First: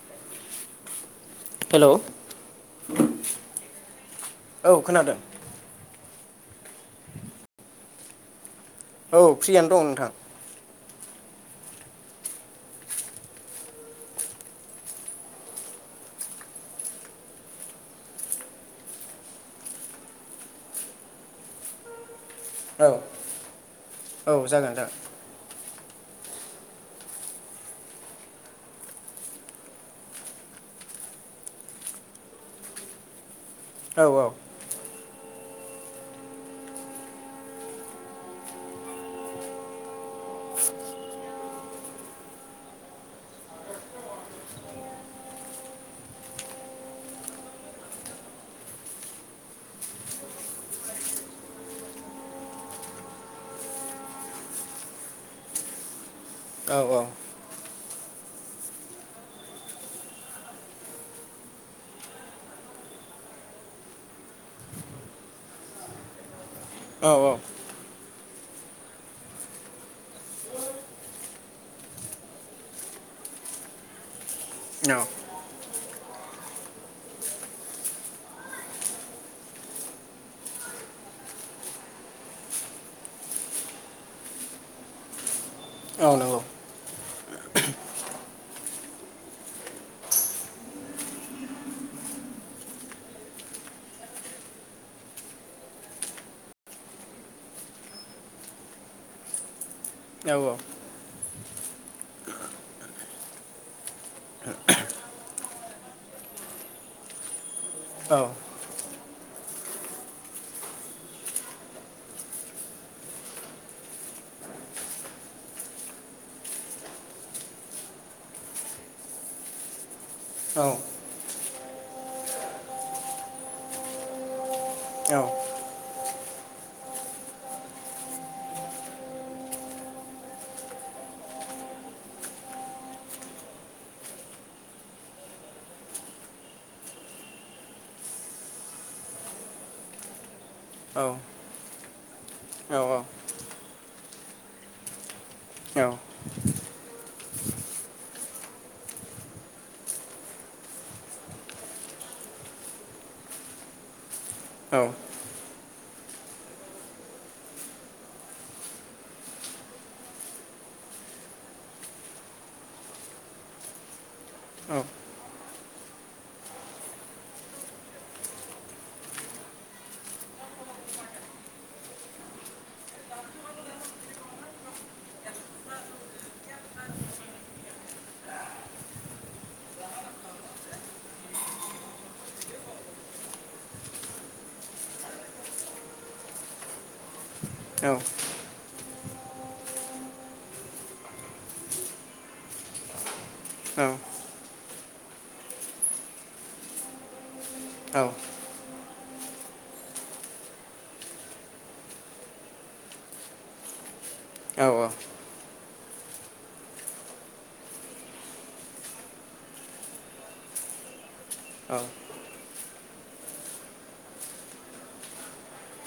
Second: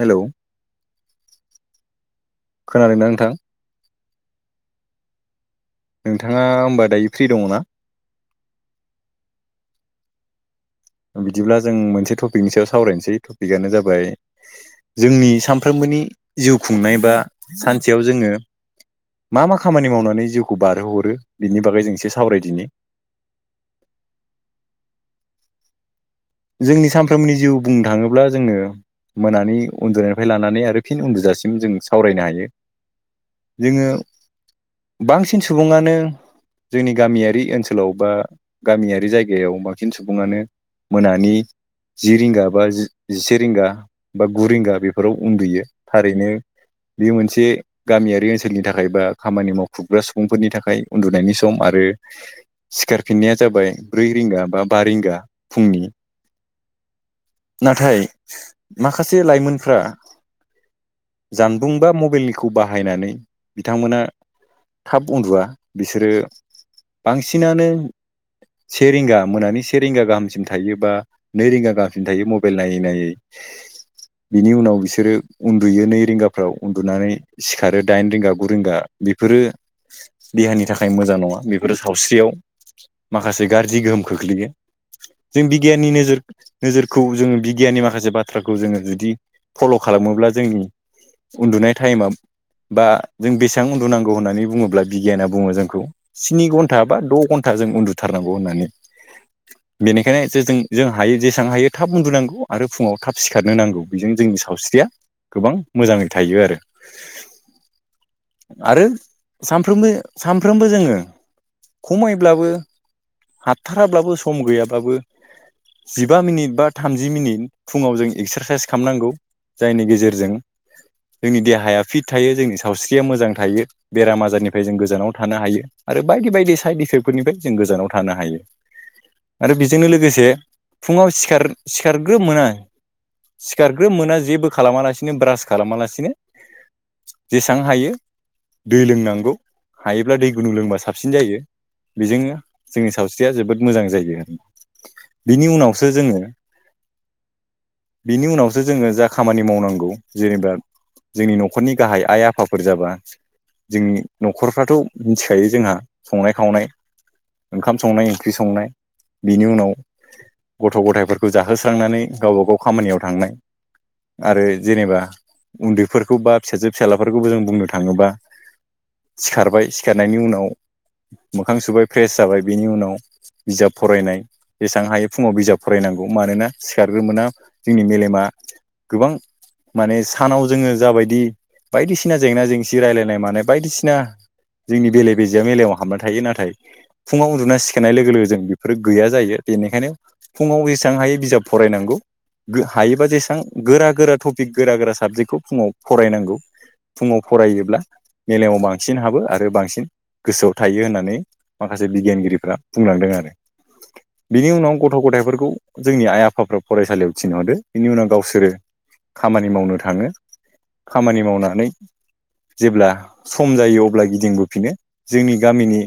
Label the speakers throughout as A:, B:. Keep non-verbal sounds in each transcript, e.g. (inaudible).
A: हेल'
B: hello,
A: नोंथां
B: औ खोनादों।
A: नोंथाङा होमबा दायो फ्रि दङ ना?
B: औ फ्रियानो दं नोंथां।
A: बिदिब्ला जों मोनसे टपिकनि सायाव सावरायनोसै। टपिकानो जाबाय जोंनि सामफ्रोमबोनि जिउ खुंनाय बा सानसेयाव जोङो मा मा खामानि मावनानै जिउखौ बारहोहरो बिनि बागै जों एसे सावरायदिनि
B: औ औ जागोन जागोन।
A: जोंनि सामफ्रोमनि जिउ बुंनो थाङोब्ला जोङो मोनानि उन्दुनायनिफ्राय लानानै आरो फिन उन्दुजासिम जों सावरायनो हायो। जोङो
B: औ
A: बांसिन सुबुङानो जोंनि गामियारि ओनसोलाव बा गामियारि जायगायाव बांसिन सुबुङानो मोनानि जि रिंगा बा जि-जिसे रिंगा बा गु रिंगा बेफोराव उन्दुयो। थारैनो बे मोनसे गामियारि ओनसोलनि थाखाय बा खामानि मावखुबग्रा सुबुंफोरनि थाखाय उन्दुनायनि सम आरो आरो सिखारफिननाया जाबाय ब्रै रिंगा बा बा रिंगा फुंनि।
B: औ औ।
A: नाथाय माखासे लाइमोनफ्रा जानबुं बा मबाइलखौ बाहायनानै बिथांमोना थाब उन्दुवा बिसोरो
B: औ
A: बांसिनानो से रिंगा मोनानि सेेरिंगा गाहाम सिम थायोबा नै रिंगा गाहामसिम थायो मबेल नायै नायै। बिनि उनाव बिसोरो उन्दुयो नै रिंगाफ्राव उन्दुनानै सिखारो दाइन रिंगा गुरिंगा बेफोरो देहानि थाखाय मोजां नङा। बेफोरो सावस्रियाव माखासे गाज्रि गोहोम खोख्लैयो। जों बिगियाननि
B: औ
A: नोजोर
B: नंगौ
A: नोजोरखौ जोङो बिगियाननि माखासे बाथ्राखौ जोङो जुदि फल' खा खालामोब्ला जोंनि उन्दुनाय टाइमा बा जों बेसां उन्दुनांगौ होन्नानै बुङोब्ला बिगियाना बुङो जोंखौ स्नि घन्टा बा द' घन्टा। जों उन्दुथारनांगौ होन्नानै बिनिखायनो
B: औ
A: जो-जों हायो जे बेसेबां हायो थाब उन्दुनांगौ आरो फुङाव थाब सिखारनो नांगौ बेजों जोंनि सावस्रिया गोबां मोजाङै थायो आरो
B: औ
A: आरो सानफ्रोमबो सानफ्रोमबो जोङो खमायब्लाबो हाथथाराब्लाबो सम गैयाब्लाबो जिबा मिनिट बा थामजि मिनिट फुङाव जों एक्सारसाइस खालामनांगौ जायनि गेजेरजों
B: औ
A: जोंनि देहाया फिट थायो जोंनि सावस्रिया मोजां थायो बेराम आजारनिफ्राय जों गोजानाव
B: औ
A: थानो हायो आरो बाइक ब बायदि साइड इफेक्टफोरनिफ्राय जों गोजानाव थानो हायो आरो बेजोंनो लोगोसे फुङाव सिखार सिखारग्रोमोना आं सिखारग्रो मोना जेबो खालामालासिनो ब्रास खालामालासिनो जेसेबां हायो दै लोंनांगौ हायोब्ला दै गुनु लोंबा साबसिन जायो बेजोंनो जोंनि सावस्रिया जोबोद मोजां जायो बिनि उनावसो जोङो बिनि उनावसो जोङो जा खामानि मावनांगौ जेनेबा जोंनि न'खरनि गाहाय आइ आफाफोर जाबा जोंनि न'खरफ्राथ'
B: औ
A: मिथिखायो जोंहा संनाय खावनाय ओंखाम संनाय ओंख्रि संनाय बेनि उनाव गथ' गथायफोरखौ जाहोस्रांनानै गावबा गाव खामानियाव थांनाय। आरो
B: औ
A: जेनेबा उन्दैफोरखौ बा फिसाजो फिसालाफोरखौबो जों बुंनो थांङोबा सिखारबाय सिखारनायनि उनाव मोखां सुबाय फ्रेस जाबाय बेनि उनाव बिजाब फरायनाय जेसेबां हायो फुंङाव बिजाब फरायनांगौ मानोना सिखारग्रोमोना जोंनि मेलेमा गोबां माने सानाव जोंङो जाबायदि बायदिसिना जेंना जेंसि राय्लायनाय मानाय बायदिसिना जोंनि बेले बेजेया मेलायाव हाबना थायो नाथाय फुंङाव उन्दुना सिखनाय लोगो लोगो जों बेफोरो गैया जायो बेनिखायनो फुंङाव जेसेबां हायो बिजाब फरायनांगौ नं। हायोबा जेसेबां बिथां गोरा गोरा टपिक गोरा गोरा साबजेक्टखौ फुंङाव फरायनांगौ फुंङाव फरायोब्ला मेलेम बांसि बांसिन हाबो आरो बांसिन गोसोआव थायो होननानै माखासे बिगियानगिरिफ्रा बुंलांदों आरो। बिनि उनाव गथ' गथायफोरखौ जोंनि आइ आफाफ्रा फरायसालियाव थिनहरो बिनि उनाव गावसोरो खामानि मावनो थांङो। खामानि मावनानै जेब्ला सम जायो अब्ला गिदिंबोफिनो जोंनि गामिनि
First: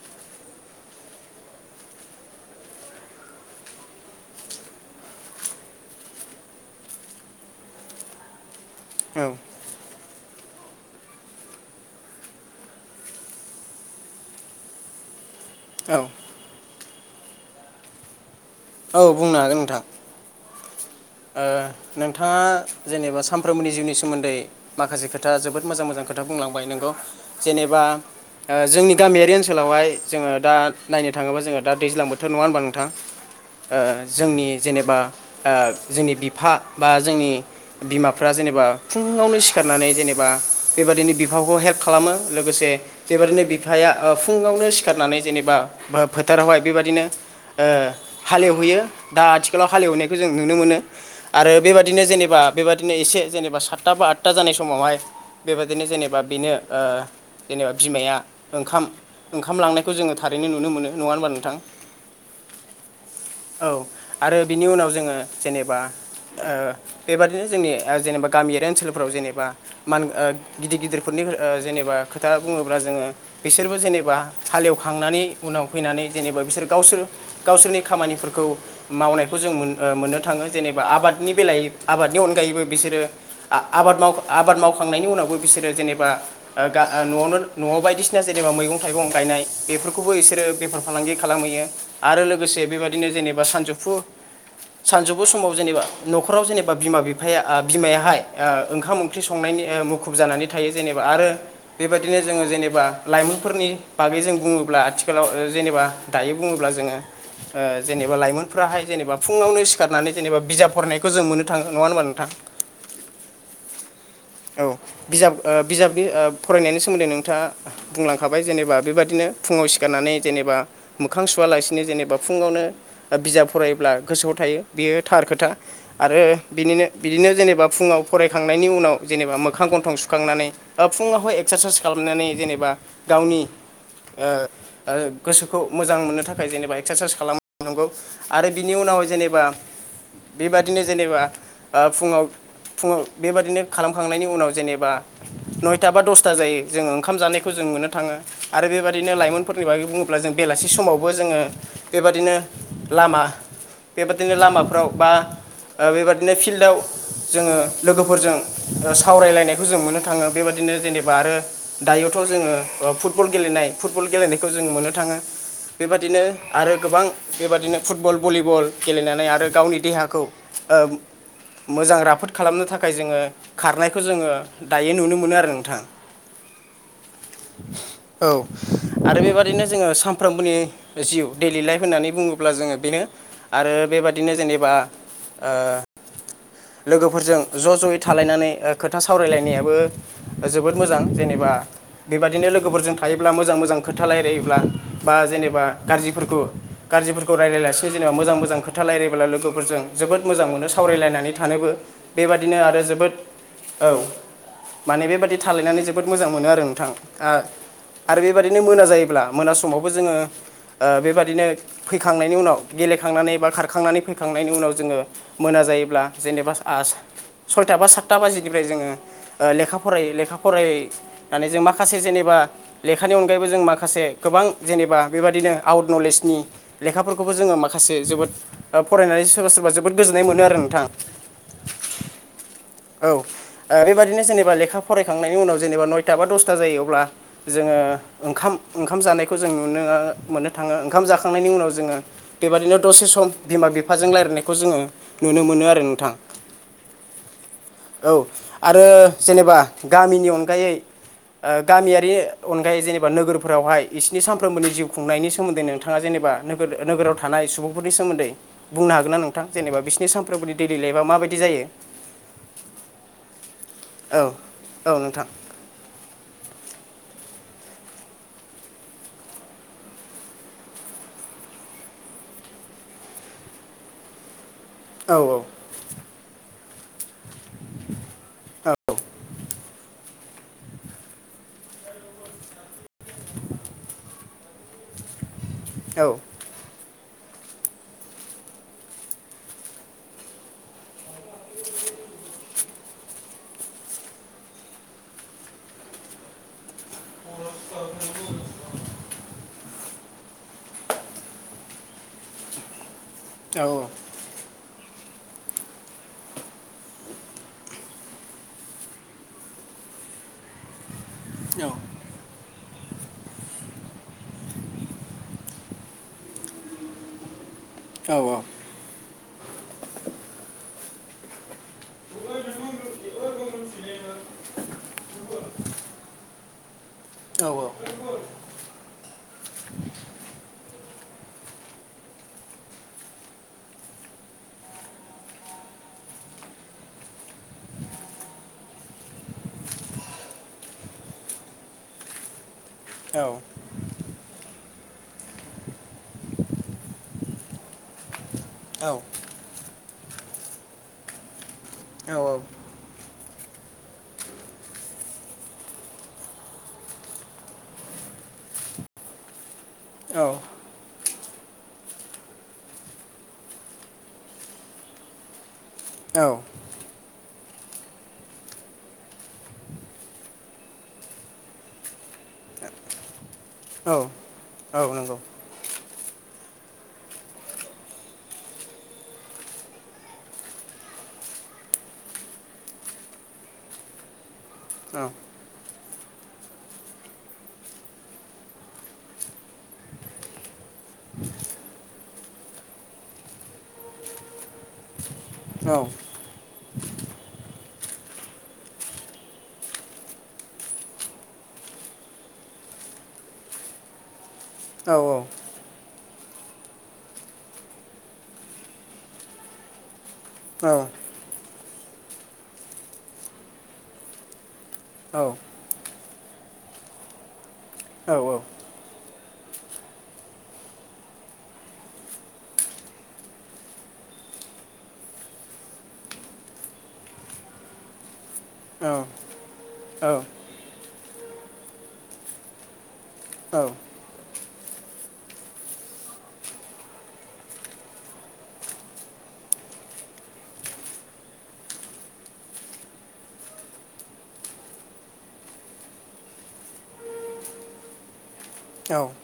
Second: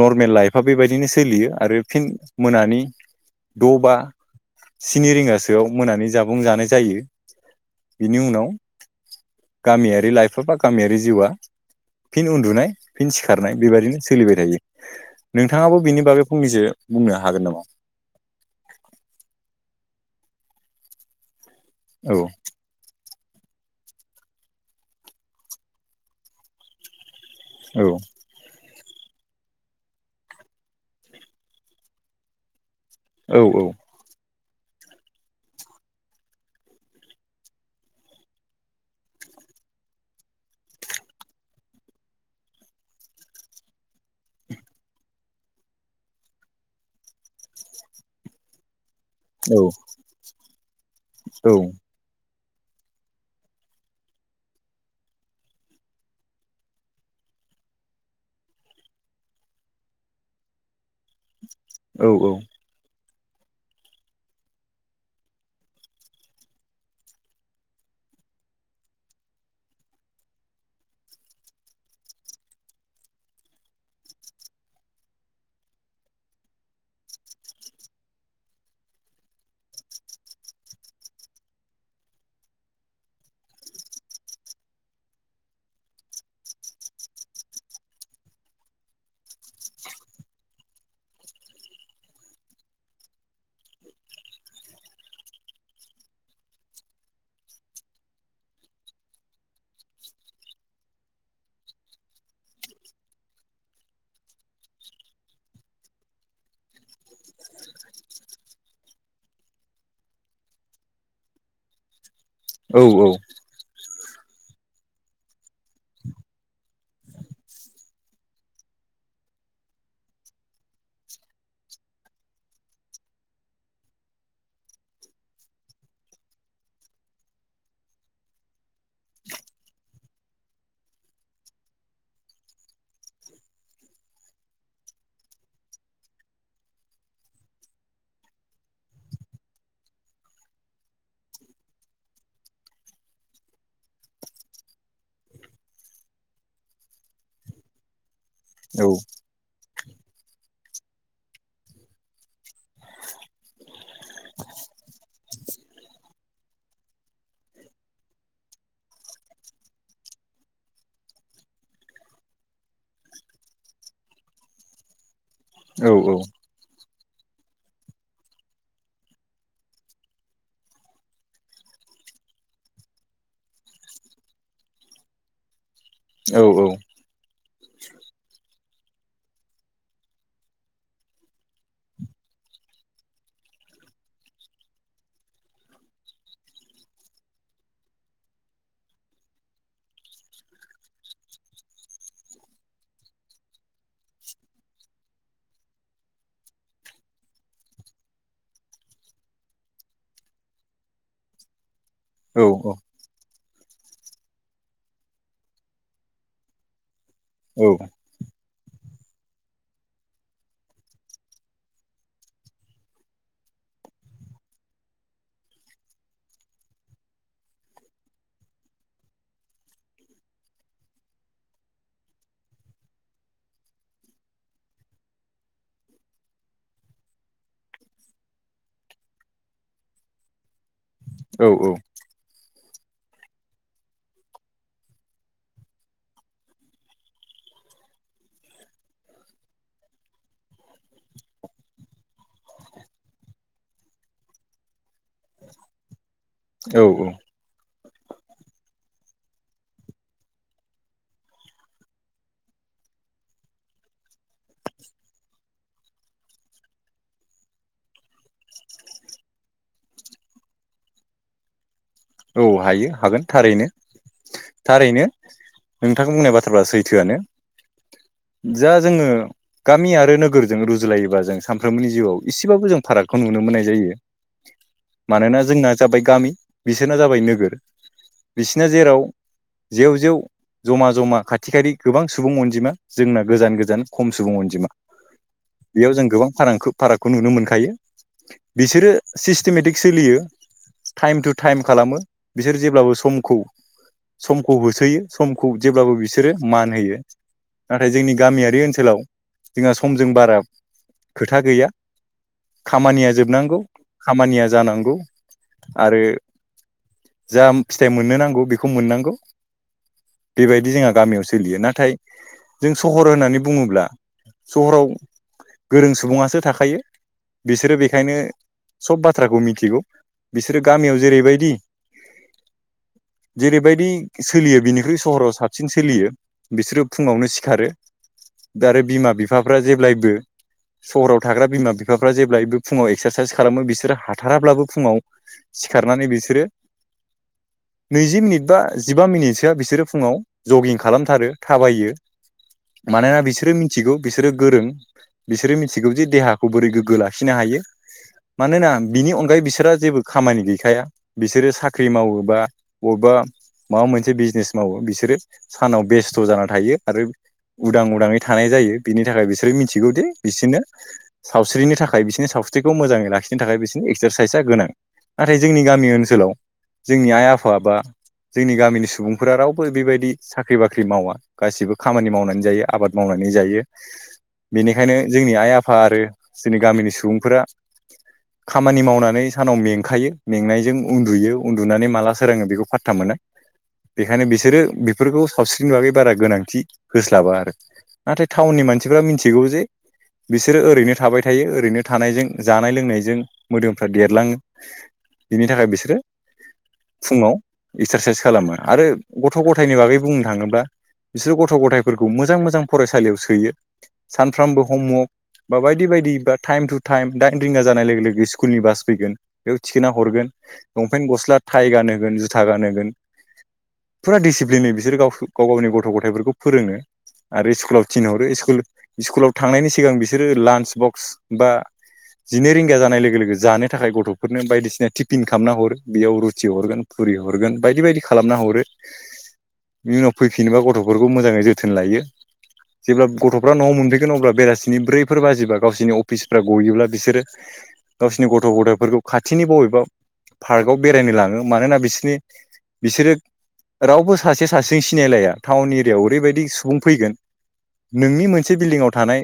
A: नर्मेल लाइफआ बेबायदिनो सोलियो आरो फिन मोनानि द' बा स्नि रिंगासोआव मोनानि जाबुं जानाय जायो। बिनि उनाव गामियारि लाइप सफफा गामियारि जिउआ फिन उन्दुनाय फिन सिखारनाय बेबादिनो सोलिबाय थायो। नोंथाङाबो बिनि बागै फंनैसो बुंनो हागोन नामा?
B: औ बुंनो हागोन नोंथां।
A: औ
B: नोंथाङा जेनेबा सानफ्रोमबोनि जिउनि सोमोन्दै माखासे खोथा जोबोद मोजां मोजां खोथा बुंलांबाय नोंगौ। जेनेबा
A: औ
B: जोंनि गामियारि ओनसोलावहाय जोंङो दा नायनो थांङोबा जो द दैज्लां बोथोर नङा होनब्ला ओ
A: औ
B: जोंनि जेनेबा ओ जोंनि बिफा बा जोंनि बिमाफ्रा जेनेबा फुंङावनो सिखारनानै जेनेबा बे बेबायाददिनो बिफाखौ हेल्प खालामो लोगोसे बेबायदिनो बिफाया फुंङावनो सिखारनानै जेनेबा फोथारावहाय बेबदिनो ओ हालेवहैयो। दा आथिखालाव हालेवनायखौ जों नुनो मोनो
A: औ
B: आरो बेबायदिनो जों जेनेबा बेबादिनो एसे जेनेबा सातथा बा आदथा जानाय समावहाय बेबायदिनो जेनेबा बेनो ओ जेनेबा बिमाया ओंखाम ओंखाम लांनायखौ जोंङो थारैनो नुनो मोनो नंङा होनबा नोंथां?
A: औ औ।
B: औ आरो बिनि उनाव जोंङो जेनेबा ओ बेबादिनो जोंनि जेनेबा गामियारि ओनसोलफोराव जेनेबा मान गिदिर गिदिरफोरनि ओ जेनेबा खोथा बुंङोब्ला जोंङो बिसोरबो जेनेबा हालेवखांनानै उनाव फैनानै जेनेब बिसोर गावसोर गावसोरनि खामानिफोरखौ मावनायखौ जों ओ मोननो थांङो। जेनेबा आबादनि बेलायाव आबादनि अनगायैबो बिसोरो आबाद आबाद मावखांनायनि उनावबो बिसोर बिसोरो जेनेबा ओ न'आवनो न'आव बायदिसिना जेनेबा मैगं थाइगं गायनाय बेफोरखौबो बिसोरो बेफार फालांगि खालामैयो आरो लोगोसे बेबदिनो जेनेबा सानजुफु सानजुफ बु समाव जेनेबा न'खराव जेनेबा बिमा बिफाया ओ बिमायाहाय ओ ओंखाम ओंख्रि संनायनि ओ मुुखुब जानानै थायो जेनेबा आरो बेबायदिनो जोंङो जेनेबा लाइमोनफोरनि बागै जों बुंङोब्ला आथिखालाव ओ जेनेबा दायो बुंङोब्ला जोंङो ओ जेनेबा लाइमोनफ्राहाय जेनेबा फुंङावनो सिखारनानै जेनबा बिजाब फरायनायखौ जों मोननो थांङो नंङा होनबा नोंथां?
A: औ औ।
B: औ बिजाब ओ बिजाबनि ओ फरायनायनि सोमोन्दै नोंथाङा बुंलांखाबाय जेनेबा बेबायदिनो फुं फुंङाव सिखारनानै जेनेबा मोखां सुवालासिनो जेनेबा फुंङावनो बिजाब फरायोब्ला गोसोआव थायो। बेयो थार खोथा आरो बिनो बिनिनो बिदिनो जेनेबा फुंङाव फरायखांनायनि उनाव जेनेबा मोखां गथं सुखांनानै फुङावहाय एक्सारसाइस खालामनानै जेनेबा गावनि ओ ओ गोसोखौ मोजां मोननो थाखाय जेनेबा एक्सारसाइस खालामनांगौ आरो बिनि उनाव। जेनेबा बेबादिनो जेनेबा ओ फुङाव फुङाव बेबादिनो खालामखांनायनि उनाव जेनेबा नयथा बा दसथा जायो जोङो ओंखाम जानायखौ जों मोननो थाङो आरो बेबायदिनो लाइमोनफोरनि बागै बुं अब्ला जों बेलासि समावबो जोङो बेबाददिनो लामा बे इदिनो लामाफ्राव बा बेबायादिनो फिल्डाव। जोङो लोगोफोरजों सावरायलायनायखौ जों मोननो थाङो बेबायदिनो जेनेबा आरो दायोथ' खौ जोङो फुटबल गेलेनाय फुटबल गेलेनायखौ जोङो मोननो थाङो। बेबादिनो आरो गोबां बेबादिनो फुटबल भलिबल गेलेनानै आरो गावनि देहाखौ ओ मोजां राफोद खालामनो थाखाय जोङो खारनायखौ जोङो दायो नुनो मोनो आरो नोंथां।
A: औ औ
B: (inaudible) औ आरो बेबादिनो जोङो सामफ्रोमबोनि जिउ डलि लाइफ होननानै बुङोब्ला जोङो बेनो आरो बेबादिनो जेनेबा ओ लोगोफोरजों ज' ज'यै थालायनानै खोथा सावरायलायनायाबो जोबोद मोजां जेनेब बा बेबाददिनो लोगोफोरजों थायोब्ला मोजां मोजां खोथा रायलायोब्ला बा जेबा गाज्रिफोरखौ गाज्रिफोरखौ रायज्लायलासे जेनेबा मोजां मोजा मोजां खोथा रायलायब्ला लोगोफोरजों जोबोद मोजां मोनो सावरायलायनानै थानोबो बेबादिनो आरो जोबोद औ माने बेबादि थालायनानै जोबोद मोजां मोनो आरो नोंथां आरो बे बेबदिनो मोना जायोब्ला मोना समावबो जोङो ओ बेबादिनो फैखांनायनि उनाव गेलेखांनानै खारखांनानै फैखांनायनि उनाव जों मोन जायोब्ला जेनोबा आस सयथा बा साथा बाजि निफ्राय जों ओ लेखा फराय लेखा फरायनानै जों माखासे जेनेबा लेखानि अनगायै बो जों माखासे गोबां जेनेबा बेबाददिनो आउट नलेजनि लेखाफोरखौबो जोङो माखासे जोबोद फरायनानै सोरबा सोरबा जोबोद गोजोननाय मोनो आरो नोंथाङा।
A: औ
B: औ ओ बेबायादिनो जेनेबा लेखा फरायखांनायनि उनाव जेनेबा नयथा बा दसथा जायो अब्ला जोङो ओंखाम ओंखाम जानायखौ जों नुनो मोननो थाङो ओंखाम जाखांनायनि उनाव जोङो बेबादिनो दसे सम बिमा बिफाजों रायलायनायखौ जोङो नुनो मोनो आरो नोंथां।
A: औ
B: औ आरो जेनेबा गामिनि अनगायै ओ गामियारि अनगायै जेनेबा नोगोरफोरावहाय बिसिोरनि सानफ्रोमबोनि जिउ खुंनायनि सोमोनदै नोंथाङा जेनेबा एबा नो नोगोराव थानाय सुबुंफोरनि सोमोन्दै बुंनो हागोन ना नोंथां जेनेबा बिसिोरनि सानफ्र बदि दै दैलायबा माबायदि जायो।
A: औ हायो हागोन थारैनो
B: औ औ
A: थारैनो!
B: नोंथां
A: नोंथांखौ बुंनाय बाथ्राफ्रा सैथोआनो जा जोङो गामि आरो नोगोरजों रुजुलायोबा जों सानफ्रोमबोनि जिउआव एसेबाबो जों फारागखौ नु नुनो मोननाय जायो।
B: औ औ
A: मानोना जोंना जाबाय गामि बिसोरना जाबाय नोगोर बिसोर
B: औ नंगौ औ
A: बिसिना जेराव जेव जेव जमा जमा खाथि खानि गोबां सुबुं अनजिमा जोंना गोजान गोजान खम सुबुं अनजिमा बेयाव जों गोबां फारां फाराग खौ नुनो मोनखायो बिसोरो सिस्टेमेटिक सोलियो टाइम टु टाइम खालामो बिसोर जेब्लाबो समखौ समखौ होसोयो समखौ जेब्लाबो बिसोरो मान होयो नाथाय जोंनि गामियारि ओनसोलाव जोंहा सम बारा खोथा गैया खामया जोबनांगौ खामानिया जानांगौ आरो। जा फिथाइ मोननो नांगौ बेखौ मोननांगौ बेबायदि जोंहा गामियाव सोलियो नाथाय जों सहर होननानै बुङोब्ला सहराव गोरों सुबुङासो थाखायो बिसोरो बेखायनो सब बाथ्राखौ मिथिगौ बिसोरो गामियाव जेरैबायदि (inaudible) जेरैबायदि सोलियो बिनिख्रुइ सहराव साबसिन सोलियो बिसोरो फुङावनो सिखारो दा आरो बिमा बिफाफ्रा जेब्लायबो सहराव थाग्रा बिमा बिफाफ्रा जेब्लायबो फुङाव एक्सारसाइस खालामो बिसोरो हाथाराब्लाबो फुङाव सिखारनानै बिसोरो नैजि मिनिट बा जिबा मिनिटसोआ बिसोरो फुङाव जगिं खालामथारो थाबायो मानोना बिसोरो मिथिगौ बिसोरो गोरों बिसोरो मिथिगौ जि देहाखौ बोरै गोग्गो लाखिनो हायो मानोना बिनि अनगायै बिसोरहा जेबो खामानि गैखाया बिसोरो साख्रि मावोबा बबेबा माबा मोनसे बिजनेस मावो बिसोरो सानाव बेस्थ' जाना थायो आरो। उदां उदाङै थानाय जायो बिनि थाखाय बिसोरो मिथिगौदि बिसोरनो सावस्रिनि थाखाय बिसोरनि सावस्रिखौ मोजाङै लाखिनो थाखाय बिसोरनि एक्सारसाइसआ गोनां नाथाय। जोंनि गामि ओनसोलाव नि आइ आफा बा जोंनि गामिनि सुबुंफोरा रावबो बेबायदि साख्रि बाख्रि मावा गासिबो खामानि मावनानै जायो आबाद मावनानै जायो बेनिखायनो जोंनि आइ आफा आरो जोंनि गामिनि सुबुंफोरा खामानि मावनानै सानाव मेंखायो मेंनायजों उन्दुयो उन्दुनानै माला सोरोङो बेखौ फाथ्था मोना बेखायनो बिसोरो बेफोरखौ साबस्रिनि बागै बारा गोनांथि होस्लाबा आरो नाथाय टाउननि मानसिफोरा मिन्थिगौ जे बिसोर बिसोरो ओरैनो थाबाय थायो ओरैनो थानायजों जानाय लोंनायजों मोदोमफ्रा देरलाङो बिनि थाखाय बिसोरो फुङाव एक्सारसाइस खालामो आरो गथ' गथायनि बागै बुंनो थाङोब्ला बिसोरो गथ' गथायफोरखौ मोजां मोजां फरायसालियाव सोयो सानफ्रोमबो हमवर्क बा बायदि बायदि बा टाइम टु टाइम दाइन रिंगा जानाय लोगो स्कुलनि बास फैगोन बेयाव थिखोना हरगोन लंपेन्ट गस्ला थटाइ गान होगोन जुथा गान होगोन फुरा डिसिप्लिननै बि बिसोर गाव गाव गावनि गथ' गथथायफोरखौ फोरोङो आरो स्कुलाव थिनहरो स्कुलनि स्कुलाव थांनायनि सिगां बिसोरो लान्च बक्स बा जिनै रिंगा जानाय लोगो लोगो जानो थाखाय गथ'फोरनो बायदिसिना टिफिनखौ खालामना हरो बेयाव रुटि हरगोन फुरि हरगोन बायदि बायदि खालामना हरो। इनि उनाव फैफिनोबा गथ'फोरखौ मोजाङै जोथोन लायो। जेब्ला गथ'फ्रा न'आव मोनफैगोन अब्ला बेलासिनि ब्रैफोर बाजिबा गावसोरनि अफिसफ्रा गयोब्ला बिसोरो गावसोरनि गथ' गथायफोरखौ खाथिनि बबेबा पार्कआव बेरायनो लाङो मानोना बिसोरनि बिसोरो रावबो सासे सासेजों सिनायलाया टाउन एरियायाव ओरैबायदि सुबुं फैगोन नोंनि मोनसे से बिल्डिंआव थानाय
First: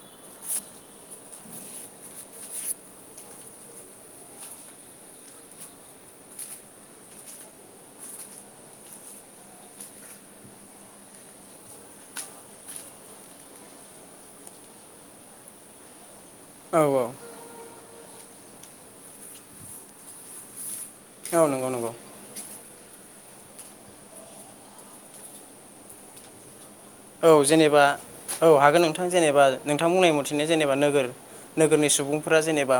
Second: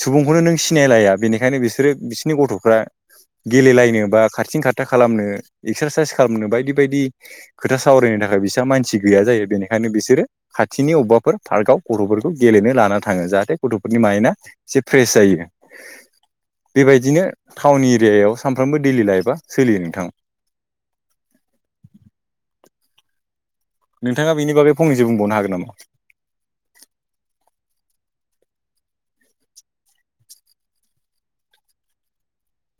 A: सुबुंखौनो नों सिनायलाया बेनिखायनो बिसोरो बिसोरनि गथ'फ्रा गेलेलायनो बा खारथिं खार था खालामनो एक्सारसाइस खालामनो बायदि बायदि खोथा सावरायनो थाखाय बिसा मानसि गैया जायो बेनिखायनो बिसोरो खाथिनि अबेबाफोर पार्कआव गथ'फोरखौ गेलेनो लाना थाङो जाहाथे गथ'फोरनि मायड आ से फ्रेस जायो। बेबायदिनो टाउन एरियायाव सानफ्रोमबो दैलि लाइफआ सोलियो नोंथां।
B: औ नंगौ नंगौ
A: नोंथाङा बेनि बागै फंनैसो बुंबावनो हागोन नामा
B: औ जेनेबा औ हागोन नोंथां जेनेबा नोंथां बुंनाय मथेनो जेनेबा नोगोर नोगोरनि सुबुंफोरा जेनेबा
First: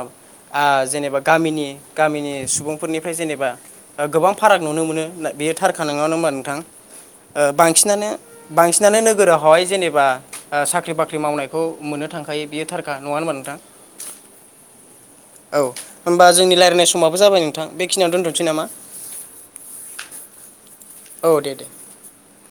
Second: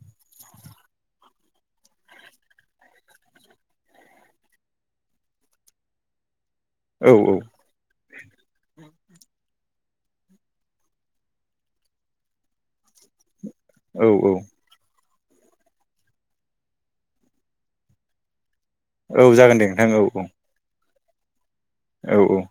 B: आ जेनेबा गामिनि गामिनि सुबुंफोरनिफ्राय जेनेबा गोबां फाराग नुनो मोनो बेयो थारखा नङा ना होमबा नोंथां
A: औ
B: ओ बांसिनानो बांसिन नानै नोगोरावहाय जेनेबा आ साख्रि बाख्रि मावनायखौ मोननो थांखायो बियो थारखा नङा होनोमा नोंथां
A: औ औ
B: औ होमबा जोंनि रायज्लायनाय समाबो जाबाय नोंथां बेखिनियावनो दोनथ'नोसै नामा
A: औ जागोन दे नोंथां औ औ
B: औ दे दे
A: औ औ